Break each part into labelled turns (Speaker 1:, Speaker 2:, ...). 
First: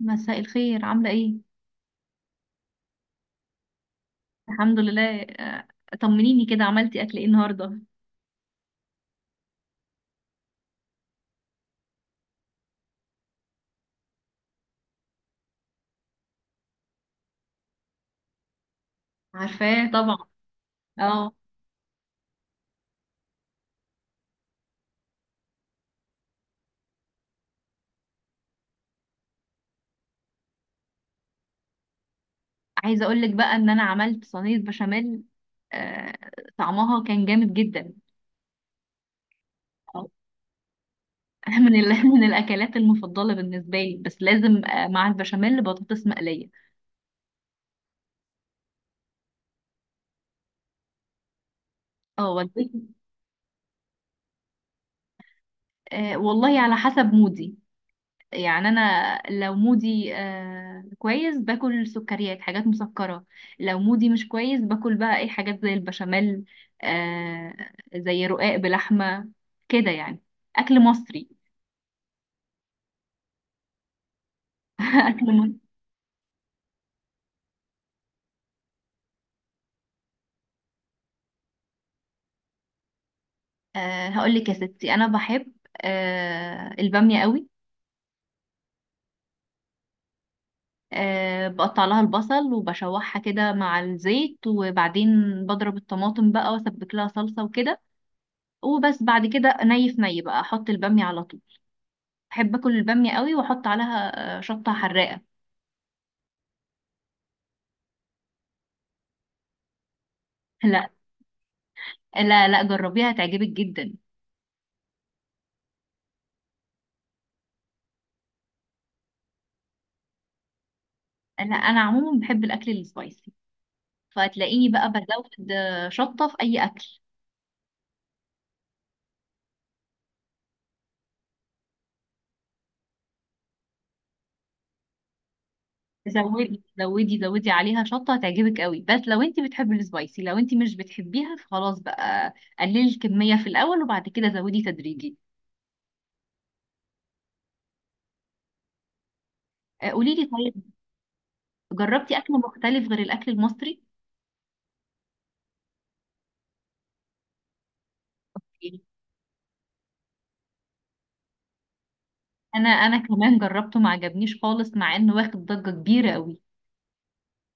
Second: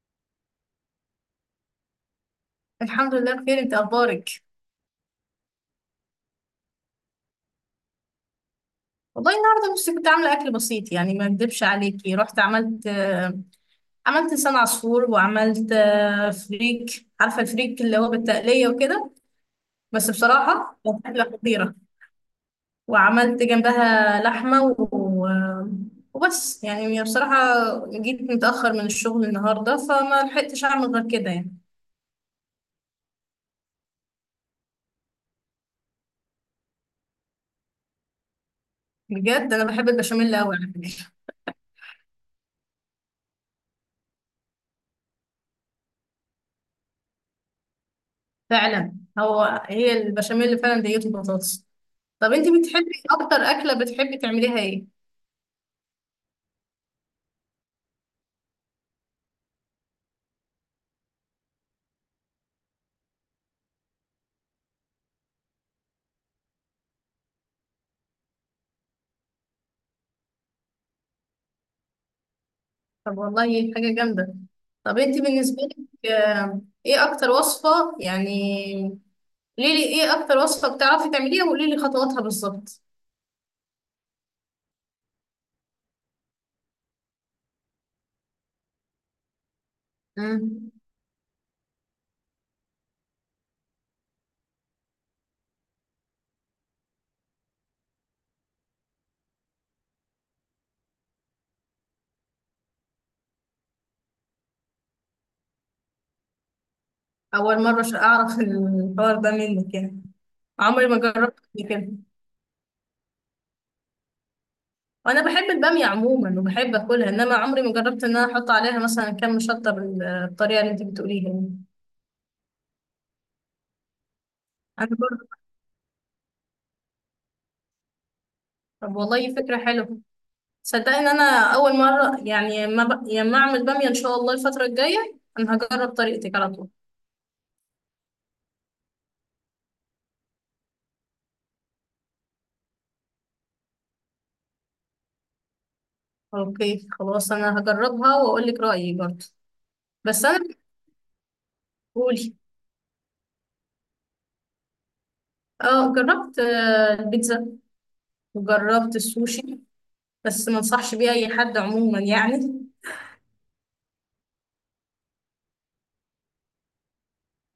Speaker 1: مساء الخير، عاملة ايه؟
Speaker 2: الحمد لله بخير، انت اخبارك؟
Speaker 1: الحمد لله. طمنيني كده، عملتي اكل ايه النهاردة؟
Speaker 2: والله النهارده بس كنت عامله اكل بسيط يعني ما اكدبش عليكي رحت عملت لسان عصفور وعملت فريك عارفه الفريك اللي هو بالتقليه وكده.
Speaker 1: عارفاه
Speaker 2: بس
Speaker 1: طبعا.
Speaker 2: بصراحه كانت اكله
Speaker 1: اه،
Speaker 2: خطيره وعملت جنبها لحمه و... آه، وبس يعني بصراحه. جيت متاخر من الشغل النهارده فما لحقتش اعمل غير كده يعني.
Speaker 1: عايزة اقولك بقى ان انا عملت صينية بشاميل. آه، طعمها كان جامد جدا.
Speaker 2: بجد انا بحب
Speaker 1: آه،
Speaker 2: البشاميل قوي على فكره.
Speaker 1: من الاكلات المفضلة بالنسبة لي، بس لازم مع البشاميل بطاطس مقلية.
Speaker 2: فعلا، هو هي البشاميل فعلا ديته بطاطس. طب
Speaker 1: اه
Speaker 2: انت
Speaker 1: والدتي.
Speaker 2: بتحبي اكتر اكله بتحبي تعمليها ايه؟
Speaker 1: والله على حسب مودي، يعني انا لو مودي كويس باكل سكريات، حاجات مسكرة. لو مودي مش كويس باكل بقى اي حاجات زي البشاميل، آه، زي رقاق بلحمة، كده يعني، اكل مصري.
Speaker 2: طب والله حاجه جامده. طب انت
Speaker 1: اكل مصري.
Speaker 2: بالنسبه لك، ايه اكتر وصفه يعني؟ قولي لي ايه اكتر وصفه بتعرفي تعمليها وقولي لي خطواتها بالظبط.
Speaker 1: هقول لك يا ستي، انا بحب البامية قوي.
Speaker 2: مم.
Speaker 1: آه، بقطع لها البصل وبشوحها كده مع الزيت، وبعدين بضرب الطماطم بقى واسبك لها صلصة وكده، وبس. بعد كده ني في ني بقى احط البامية على طول. بحب اكل الباميه قوي، واحط عليها شطه حراقه.
Speaker 2: اول مره عشان اعرف الحوار ده منك يعني، عمري
Speaker 1: لا،
Speaker 2: ما جربت قبل كده.
Speaker 1: لا لا، جربيها هتعجبك جدا.
Speaker 2: وانا بحب الباميه عموما وبحب اكلها، انما عمري ما جربت ان انا احط عليها مثلا كم شطه بالطريقه اللي انت بتقوليها
Speaker 1: لا،
Speaker 2: يعني.
Speaker 1: انا عموما بحب الاكل السبايسي، فهتلاقيني
Speaker 2: انا
Speaker 1: بقى
Speaker 2: برضه.
Speaker 1: بزود شطه في اي اكل.
Speaker 2: طب والله فكره حلوه. صدقني ان انا اول مره يعني ما اعمل باميه. ان شاء الله الفتره الجايه انا هجرب طريقتك على
Speaker 1: زودي
Speaker 2: طول.
Speaker 1: زودي زودي عليها شطه، هتعجبك قوي، بس لو انت بتحبي السبايسي. لو انت مش بتحبيها فخلاص بقى، قللي الكميه في الاول وبعد كده زودي تدريجي.
Speaker 2: اوكي خلاص، انا هجربها واقول لك رايي برضه.
Speaker 1: قولي
Speaker 2: بس
Speaker 1: لي
Speaker 2: انا.
Speaker 1: طيب، جربتي
Speaker 2: قولي.
Speaker 1: اكل مختلف غير الاكل المصري؟
Speaker 2: اه جربت البيتزا وجربت السوشي، بس ما انصحش بيه اي حد عموما يعني.
Speaker 1: انا كمان جربته ما عجبنيش خالص، مع انه واخد ضجه كبيره قوي.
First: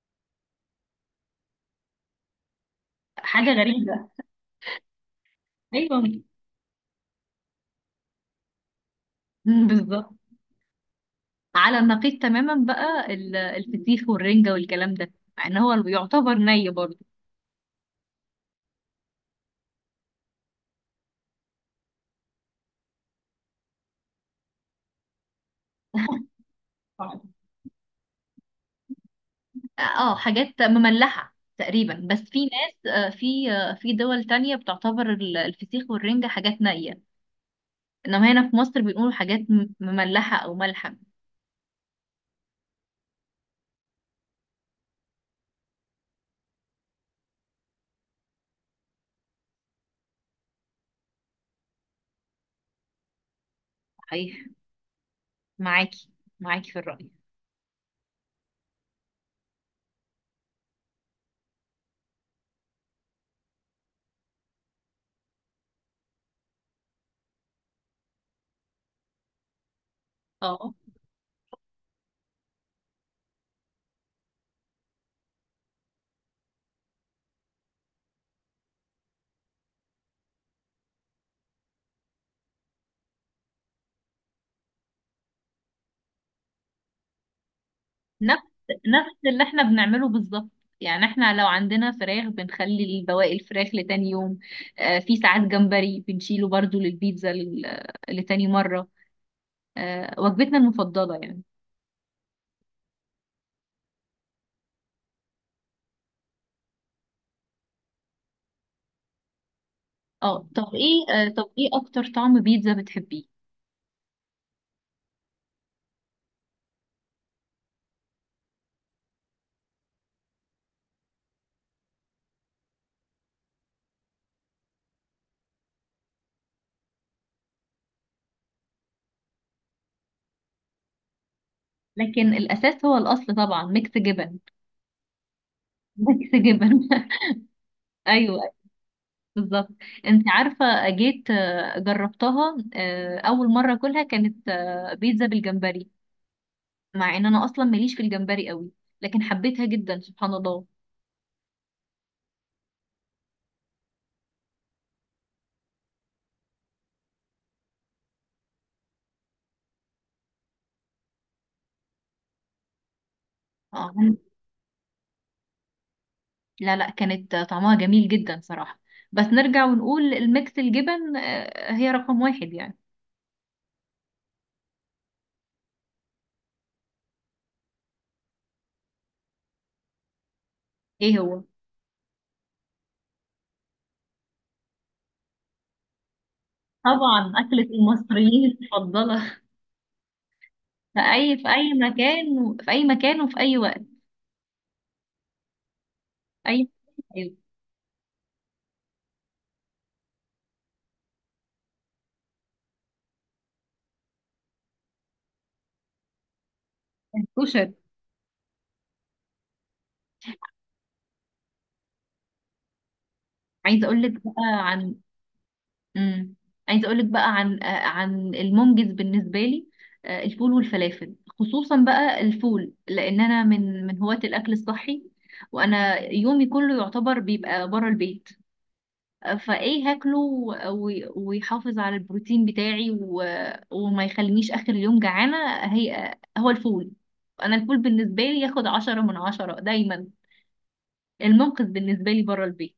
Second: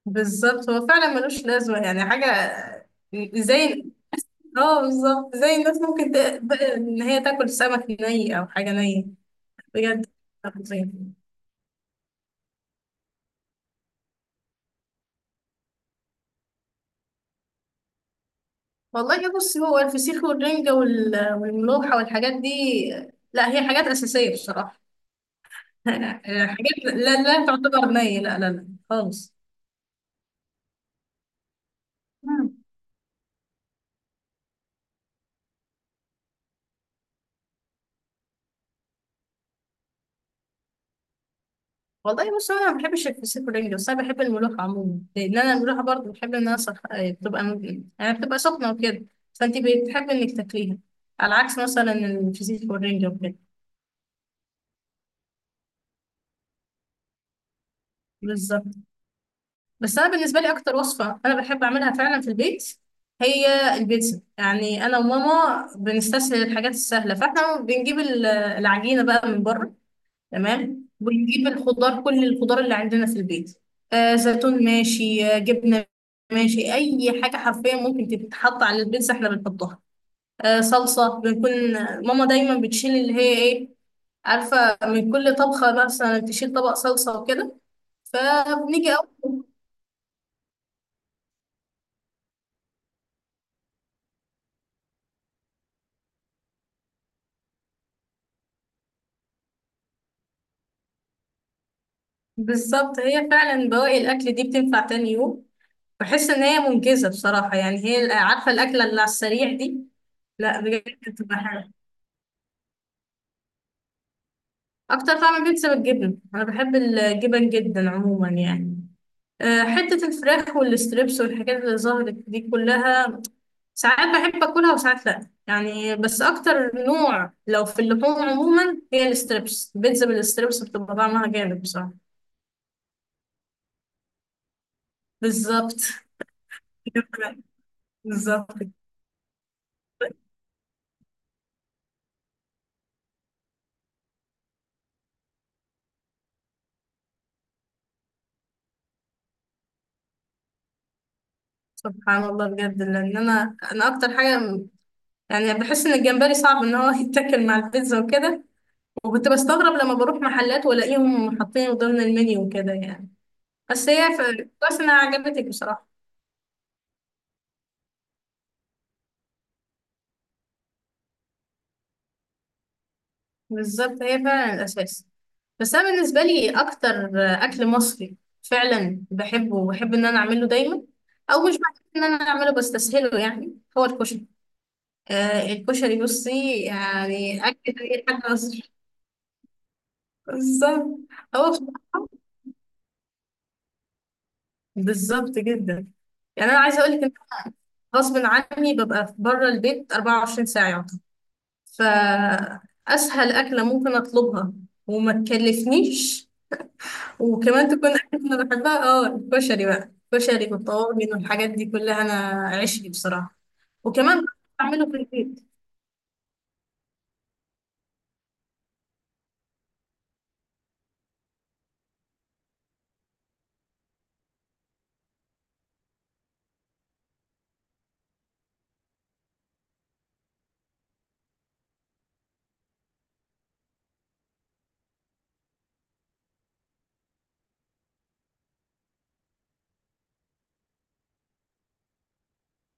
Speaker 2: بالظبط، هو فعلا ملوش لازمه يعني حاجه.
Speaker 1: حاجه
Speaker 2: زي.
Speaker 1: غريبه.
Speaker 2: اه بالظبط زي الناس
Speaker 1: ايوه،
Speaker 2: ممكن ان هي تاكل سمك ني او حاجه نيه. بجد.
Speaker 1: بالظبط. على النقيض تماما بقى الفسيخ والرنجة والكلام ده، مع ان هو يعتبر ني برضه.
Speaker 2: والله بص، هو الفسيخ والرنجة والملوحة والحاجات دي، لا هي حاجات أساسية بصراحة. حاجات
Speaker 1: آه.
Speaker 2: لا لا تعتبر نية، لا لا لا خالص.
Speaker 1: اه، حاجات مملحة تقريبا، بس في
Speaker 2: مم.
Speaker 1: ناس، في دول تانية بتعتبر الفسيخ والرنجة حاجات نية. انما هنا في مصر بيقولوا حاجات مملحة او ملحة.
Speaker 2: والله بص، أنا ما بحبش الفسيخ والرنجة، بس أنا بحب الملوحة عموما، لأن أنا الملوحة برضه بحب إنها صح... آه، بتبقى م- يعني بتبقى سخنة وكده. فأنت بتحب إنك تاكليها، على عكس مثلا الفسيخ والرنجة
Speaker 1: صحيح، معاكي معاكي في الرأي.
Speaker 2: وكده. بس انا بالنسبه لي اكتر وصفه انا بحب اعملها فعلا في البيت هي البيتزا. يعني انا وماما بنستسهل الحاجات السهله، فاحنا بنجيب العجينه بقى من بره.
Speaker 1: اه،
Speaker 2: تمام، ونجيب الخضار كل الخضار اللي عندنا في البيت، زيتون ماشي، جبنه ماشي، اي حاجه حرفيا ممكن تتحط على البيتزا احنا بنحطها. صلصه بنكون، ماما دايما بتشيل اللي هي ايه، عارفه، من كل طبخه مثلا تشيل طبق صلصه وكده،
Speaker 1: نفس
Speaker 2: فبنيجي
Speaker 1: نفس اللي
Speaker 2: أول.
Speaker 1: احنا بنعمله بالظبط. يعني احنا لو عندنا فراخ بنخلي بواقي الفراخ لتاني يوم. آه، في ساعات جمبري بنشيله برضو للبيتزا لتاني مرة. آه، وجبتنا المفضلة يعني.
Speaker 2: بالظبط هي فعلا بواقي الاكل دي بتنفع تاني يوم. بحس ان هي منجزه بصراحه، يعني هي عارفه الاكله اللي على السريع دي.
Speaker 1: اه،
Speaker 2: لا بجد بتبقى
Speaker 1: طب ايه
Speaker 2: حلوه.
Speaker 1: اكتر طعم بيتزا بتحبيه؟
Speaker 2: اكتر طعم بيتزا بالجبن، انا بحب الجبن جدا عموما يعني. حته الفراخ والستريبس والحاجات اللي ظهرت دي كلها، ساعات بحب اكلها وساعات لا يعني. بس اكتر نوع لو في اللحوم عموما هي الستريبس، البيتزا بالستريبس بتبقى طعمها جامد بصراحه.
Speaker 1: لكن الاساس هو الاصل طبعا ميكس جبن.
Speaker 2: بالظبط.
Speaker 1: ميكس جبن. ايوه،
Speaker 2: بالظبط.
Speaker 1: بالظبط. انت عارفة، جيت جربتها اول مرة كلها كانت بيتزا بالجمبري، مع ان انا اصلا ماليش في الجمبري قوي، لكن حبيتها جدا سبحان الله.
Speaker 2: سبحان الله بجد، لان انا اكتر حاجه يعني بحس ان الجمبري صعب ان هو يتاكل مع البيتزا وكده. وكنت بستغرب لما بروح محلات والاقيهم حاطينه ضمن المنيو وكده يعني. بس
Speaker 1: آه.
Speaker 2: هي كويس انها عجبتك بصراحه.
Speaker 1: لا لا، كانت طعمها جميل جدا صراحة. بس نرجع ونقول الميكس الجبن هي رقم واحد يعني.
Speaker 2: بالظبط هي فعلا الاساس. بس انا بالنسبه لي اكتر اكل مصري فعلا بحبه وبحب ان انا اعمله دايما،
Speaker 1: ايه هو؟
Speaker 2: او مش بحب ان انا اعمله بستسهله يعني، هو الكشري. الكشري بصي
Speaker 1: طبعا
Speaker 2: يعني
Speaker 1: أكلة
Speaker 2: اكل اي حد
Speaker 1: المصريين
Speaker 2: مصري.
Speaker 1: المفضلة.
Speaker 2: بالظبط.
Speaker 1: في
Speaker 2: هو
Speaker 1: أي مكان، في أي مكان وفي أي وقت.
Speaker 2: بالظبط جدا، يعني انا
Speaker 1: أي،
Speaker 2: عايزه اقول لك ان
Speaker 1: أيوة.
Speaker 2: غصب عني ببقى بره البيت 24 ساعه يعتبر، فاسهل اكله ممكن اطلبها وما تكلفنيش وكمان
Speaker 1: الكشري.
Speaker 2: تكون اكله انا بحبها، اه الكشري بقى، الكشري والطواجن والحاجات دي كلها انا عشقي بصراحه.
Speaker 1: عايزة أقول لك
Speaker 2: وكمان
Speaker 1: بقى
Speaker 2: بعمله
Speaker 1: عن،
Speaker 2: في البيت.
Speaker 1: امم، عايزه اقول لك بقى عن، عن المنجز بالنسبه لي. آه، الفول والفلافل، خصوصا بقى الفول، لان انا من هواة الاكل الصحي، وانا يومي كله يعتبر بيبقى بره البيت. آه، فايه هاكله ويحافظ على البروتين بتاعي وما يخلينيش اخر اليوم جعانه. هي آه، هو الفول. انا الفول بالنسبه لي ياخد 10 من 10 دايما، المنقذ بالنسبه لي بره البيت.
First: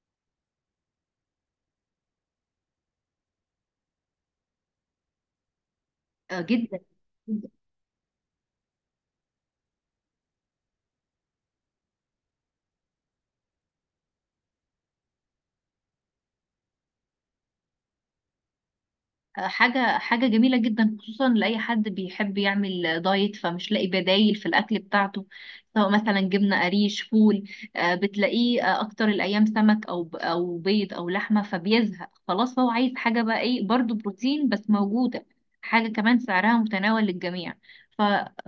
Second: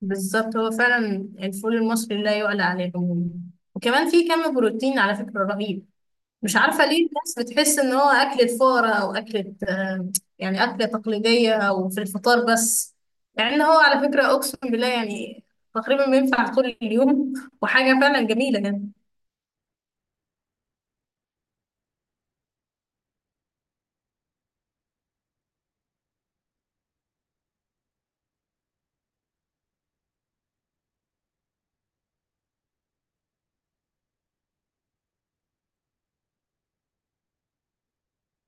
Speaker 2: بالظبط هو فعلا الفول المصري لا يعلى عليه عموما، وكمان فيه كم بروتين على فكره رهيب.
Speaker 1: آه،
Speaker 2: مش
Speaker 1: جدا.
Speaker 2: عارفة ليه الناس بتحس ان هو أكلة فقرا او أكلة، يعني أكلة تقليدية او في الفطار بس. يعني ان هو على فكرة، اقسم بالله يعني، تقريبا بينفع طول اليوم وحاجة فعلا جميلة يعني.
Speaker 1: حاجة حاجة جميلة جدا، خصوصا لأي حد بيحب يعمل دايت فمش لاقي بدايل في الأكل بتاعته، سواء مثلا جبنة قريش، فول. آه، بتلاقيه آه، أكتر الأيام سمك أو بيض أو لحمة، فبيزهق خلاص، هو عايز حاجة بقى، إيه برضو؟ بروتين بس موجودة، حاجة كمان سعرها متناول للجميع. ف...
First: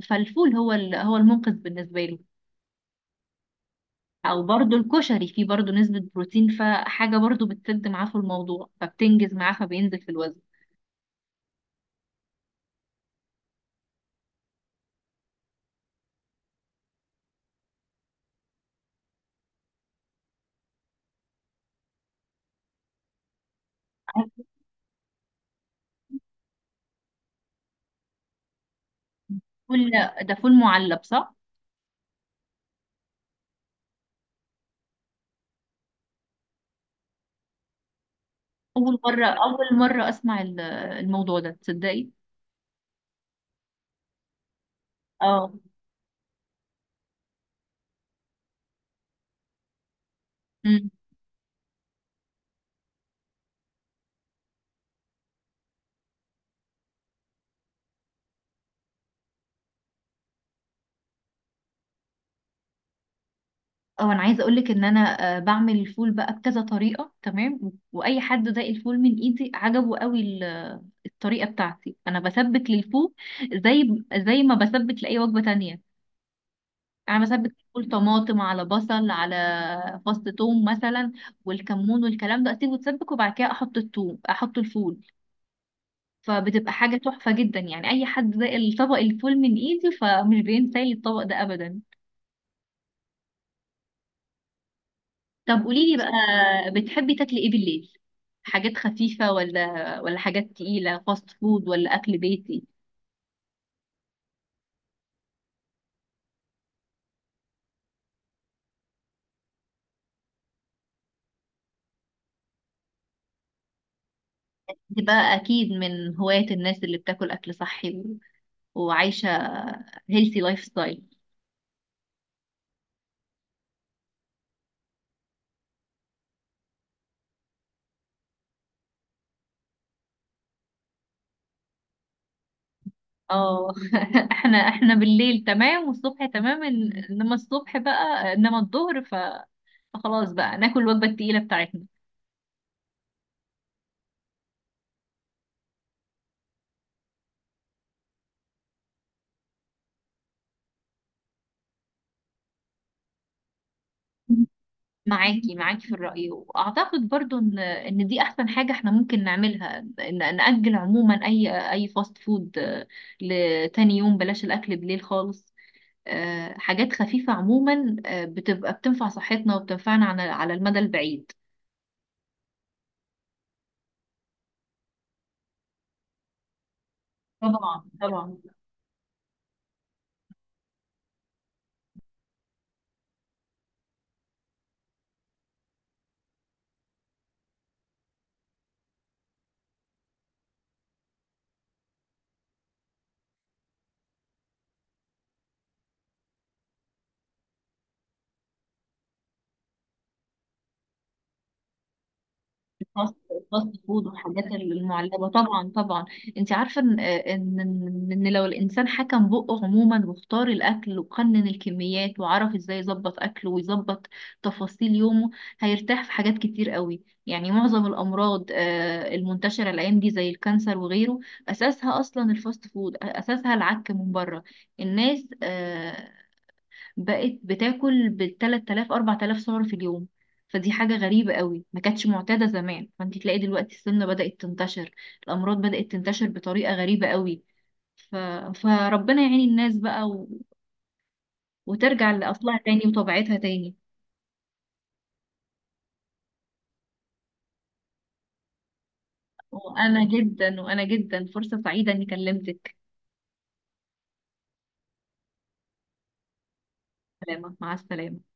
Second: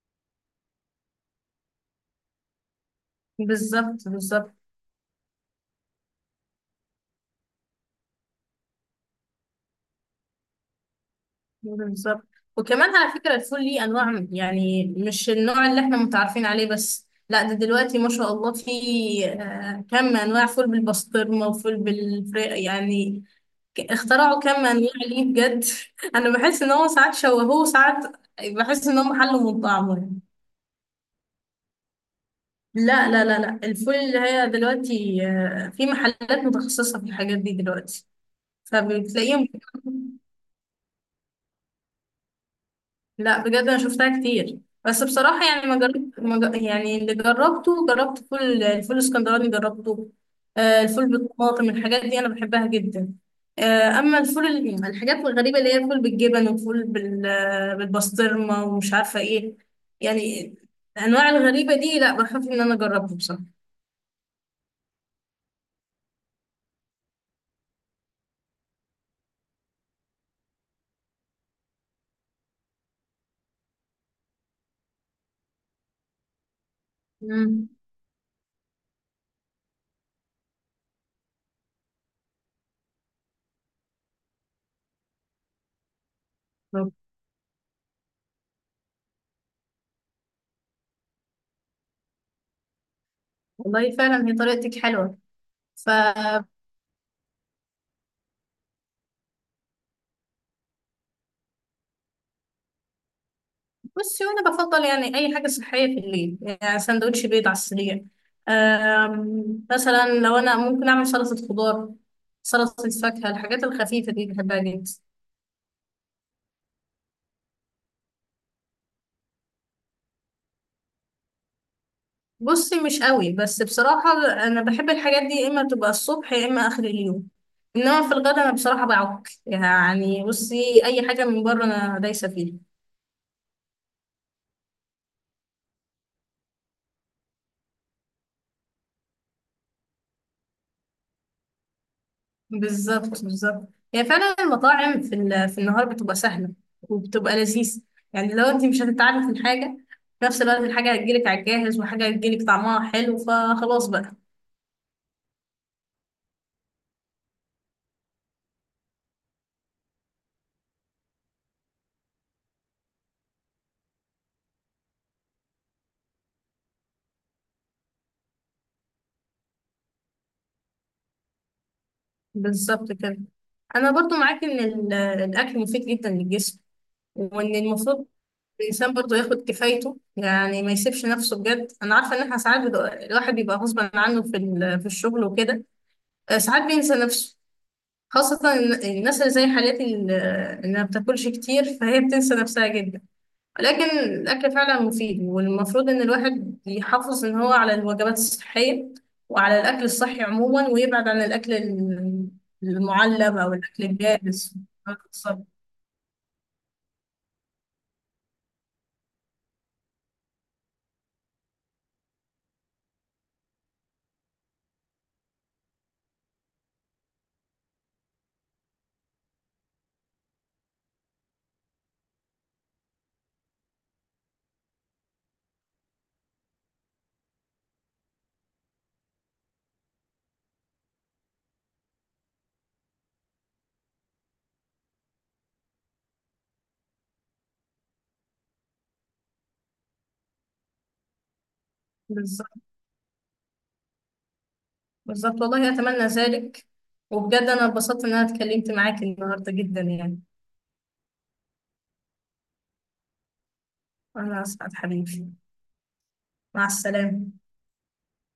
Speaker 1: فالفول هو هو المنقذ بالنسبة له.
Speaker 2: بالظبط
Speaker 1: أو
Speaker 2: بالظبط
Speaker 1: برضو الكشري، فيه برضو نسبة بروتين، فحاجة برضو بتسد معاه في الموضوع، فبتنجز معاه فبينزل في الوزن.
Speaker 2: بالظبط. وكمان على فكرة الفول ليه انواع، يعني مش النوع اللي احنا متعارفين عليه بس، لا ده دلوقتي ما شاء الله في كم انواع، فول بالبسطرمة وفول بالفراخ يعني.
Speaker 1: عايز
Speaker 2: اخترعوا كم انواع ليه بجد انا بحس ان هو ساعات شوهوه وساعات بحس ان هم حلوا من
Speaker 1: فول.
Speaker 2: طعمه يعني.
Speaker 1: ده فول معلب صح؟
Speaker 2: لا لا لا لا، الفول اللي هي دلوقتي، في محلات متخصصة في الحاجات دي دلوقتي
Speaker 1: اول مره
Speaker 2: فبتلاقيهم.
Speaker 1: اول مره اسمع الموضوع ده، تصدقي؟
Speaker 2: لا بجد انا شفتها كتير، بس بصراحه
Speaker 1: اه.
Speaker 2: يعني ما جربت ما ج- يعني اللي جربته جربت الفول الاسكندراني جربته.
Speaker 1: امم.
Speaker 2: الفول بالطماطم الحاجات دي انا بحبها جدا. اما الفول الحاجات الغريبه اللي هي الفول بالجبن والفول بالبسطرمه ومش عارفه ايه يعني، الانواع الغريبه دي لا بخاف ان انا اجربها بصراحه.
Speaker 1: اه، انا عايزه اقول لك ان انا بعمل الفول بقى بكذا طريقه. تمام، واي حد داق الفول من ايدي عجبه قوي. الطريقه بتاعتي انا بسبك للفول زي زي ما بسبك لاي وجبه تانية. انا بسبك
Speaker 2: مم.
Speaker 1: الفول طماطم على بصل على فص ثوم مثلا، والكمون والكلام ده، اسيبه يتسبك، وبعد كده احط الثوم احط الفول. فبتبقى حاجة تحفة جدا، يعني أي حد ده الطبق الفول من إيدي فمش بينسى لي الطبق ده أبدا.
Speaker 2: والله فعلا هي طريقتك حلوه.
Speaker 1: طب قوليلي بقى، بتحبي تاكلي إيه بالليل؟ حاجات خفيفة، ولا حاجات تقيلة، فاست فود ولا أكل بيتي؟
Speaker 2: بصي، وانا بفضل يعني اي حاجه صحيه في الليل، يعني سندوتش بيض على السريع. مثلا لو انا ممكن اعمل سلطه خضار، سلطه فاكهه، الحاجات الخفيفه دي بحبها جدا.
Speaker 1: دي بقى أكيد من هواية الناس اللي بتاكل أكل صحي وعايشة هيلثي لايف ستايل.
Speaker 2: بصي مش قوي، بس بصراحه انا بحب الحاجات دي يا اما تبقى الصبح يا اما اخر اليوم، انما في الغدا انا بصراحه بعك يعني، بصي اي حاجه من بره انا دايسه فيها.
Speaker 1: اه، احنا احنا بالليل تمام والصبح تمام، انما الصبح بقى، انما الظهر فخلاص بقى ناكل الوجبة التقيلة بتاعتنا.
Speaker 2: بالظبط بالظبط، هي فعلا المطاعم في في النهار بتبقى سهله وبتبقى لذيذ، يعني لو انت مش هتتعبي في الحاجه، في نفس الوقت الحاجه هتجيلك على الجاهز وحاجه هتجيلك طعمها حلو فخلاص بقى.
Speaker 1: معاكي معاكي في الرأي، وأعتقد برضو إن دي أحسن حاجة إحنا ممكن نعملها، إن نأجل عموما أي فاست فود لتاني يوم. بلاش الأكل بالليل خالص، آه، حاجات خفيفة عموما، آه، بتبقى بتنفع صحتنا وبتنفعنا على المدى البعيد.
Speaker 2: بالظبط كده. انا برضو معاك ان الاكل مفيد جدا للجسم، وان
Speaker 1: طبعا
Speaker 2: المفروض
Speaker 1: طبعا.
Speaker 2: الانسان برضو ياخد كفايته يعني ما يسيبش نفسه. بجد انا عارفه ان احنا ساعات الواحد بيبقى غصب عنه في في الشغل وكده، ساعات بينسى نفسه، خاصة الناس اللي زي حالتي اللي ما بتاكلش كتير فهي بتنسى نفسها جدا. ولكن الأكل فعلا مفيد، والمفروض إن الواحد يحافظ إن هو على الوجبات الصحية وعلى الأكل الصحي عموما، ويبعد عن الأكل المعلب أو الأكل
Speaker 1: الفاست فود والحاجات
Speaker 2: الجاهز.
Speaker 1: المعلبه،
Speaker 2: بالظبط
Speaker 1: طبعا طبعا. انت عارفه ان إن لو الانسان حكم بقه عموما واختار الاكل وقنن الكميات وعرف ازاي يظبط اكله ويظبط تفاصيل يومه، هيرتاح في حاجات كتير قوي. يعني معظم الامراض آه، المنتشره الايام دي زي الكانسر وغيره، اساسها اصلا الفاست فود، اساسها العك من بره. الناس آه، بقت بتاكل بالتلات آلاف 4 آلاف سعر في اليوم، فدي حاجة غريبة قوي ما كانتش معتادة زمان. فانت تلاقي دلوقتي السمنة بدأت تنتشر، الأمراض بدأت تنتشر بطريقة غريبة قوي. ف... فربنا يعين الناس بقى وترجع لأصلها
Speaker 2: بالظبط
Speaker 1: تاني وطبيعتها تاني.
Speaker 2: بالظبط. والله أتمنى ذلك. وبجد أنا اتبسطت إن أنا اتكلمت معاك النهاردة جدا
Speaker 1: وأنا
Speaker 2: يعني.
Speaker 1: جدا، وأنا جدا فرصة سعيدة إني كلمتك.
Speaker 2: أنا أسعد حبيبي. مع السلامة.
Speaker 1: سلامة، مع السلامة.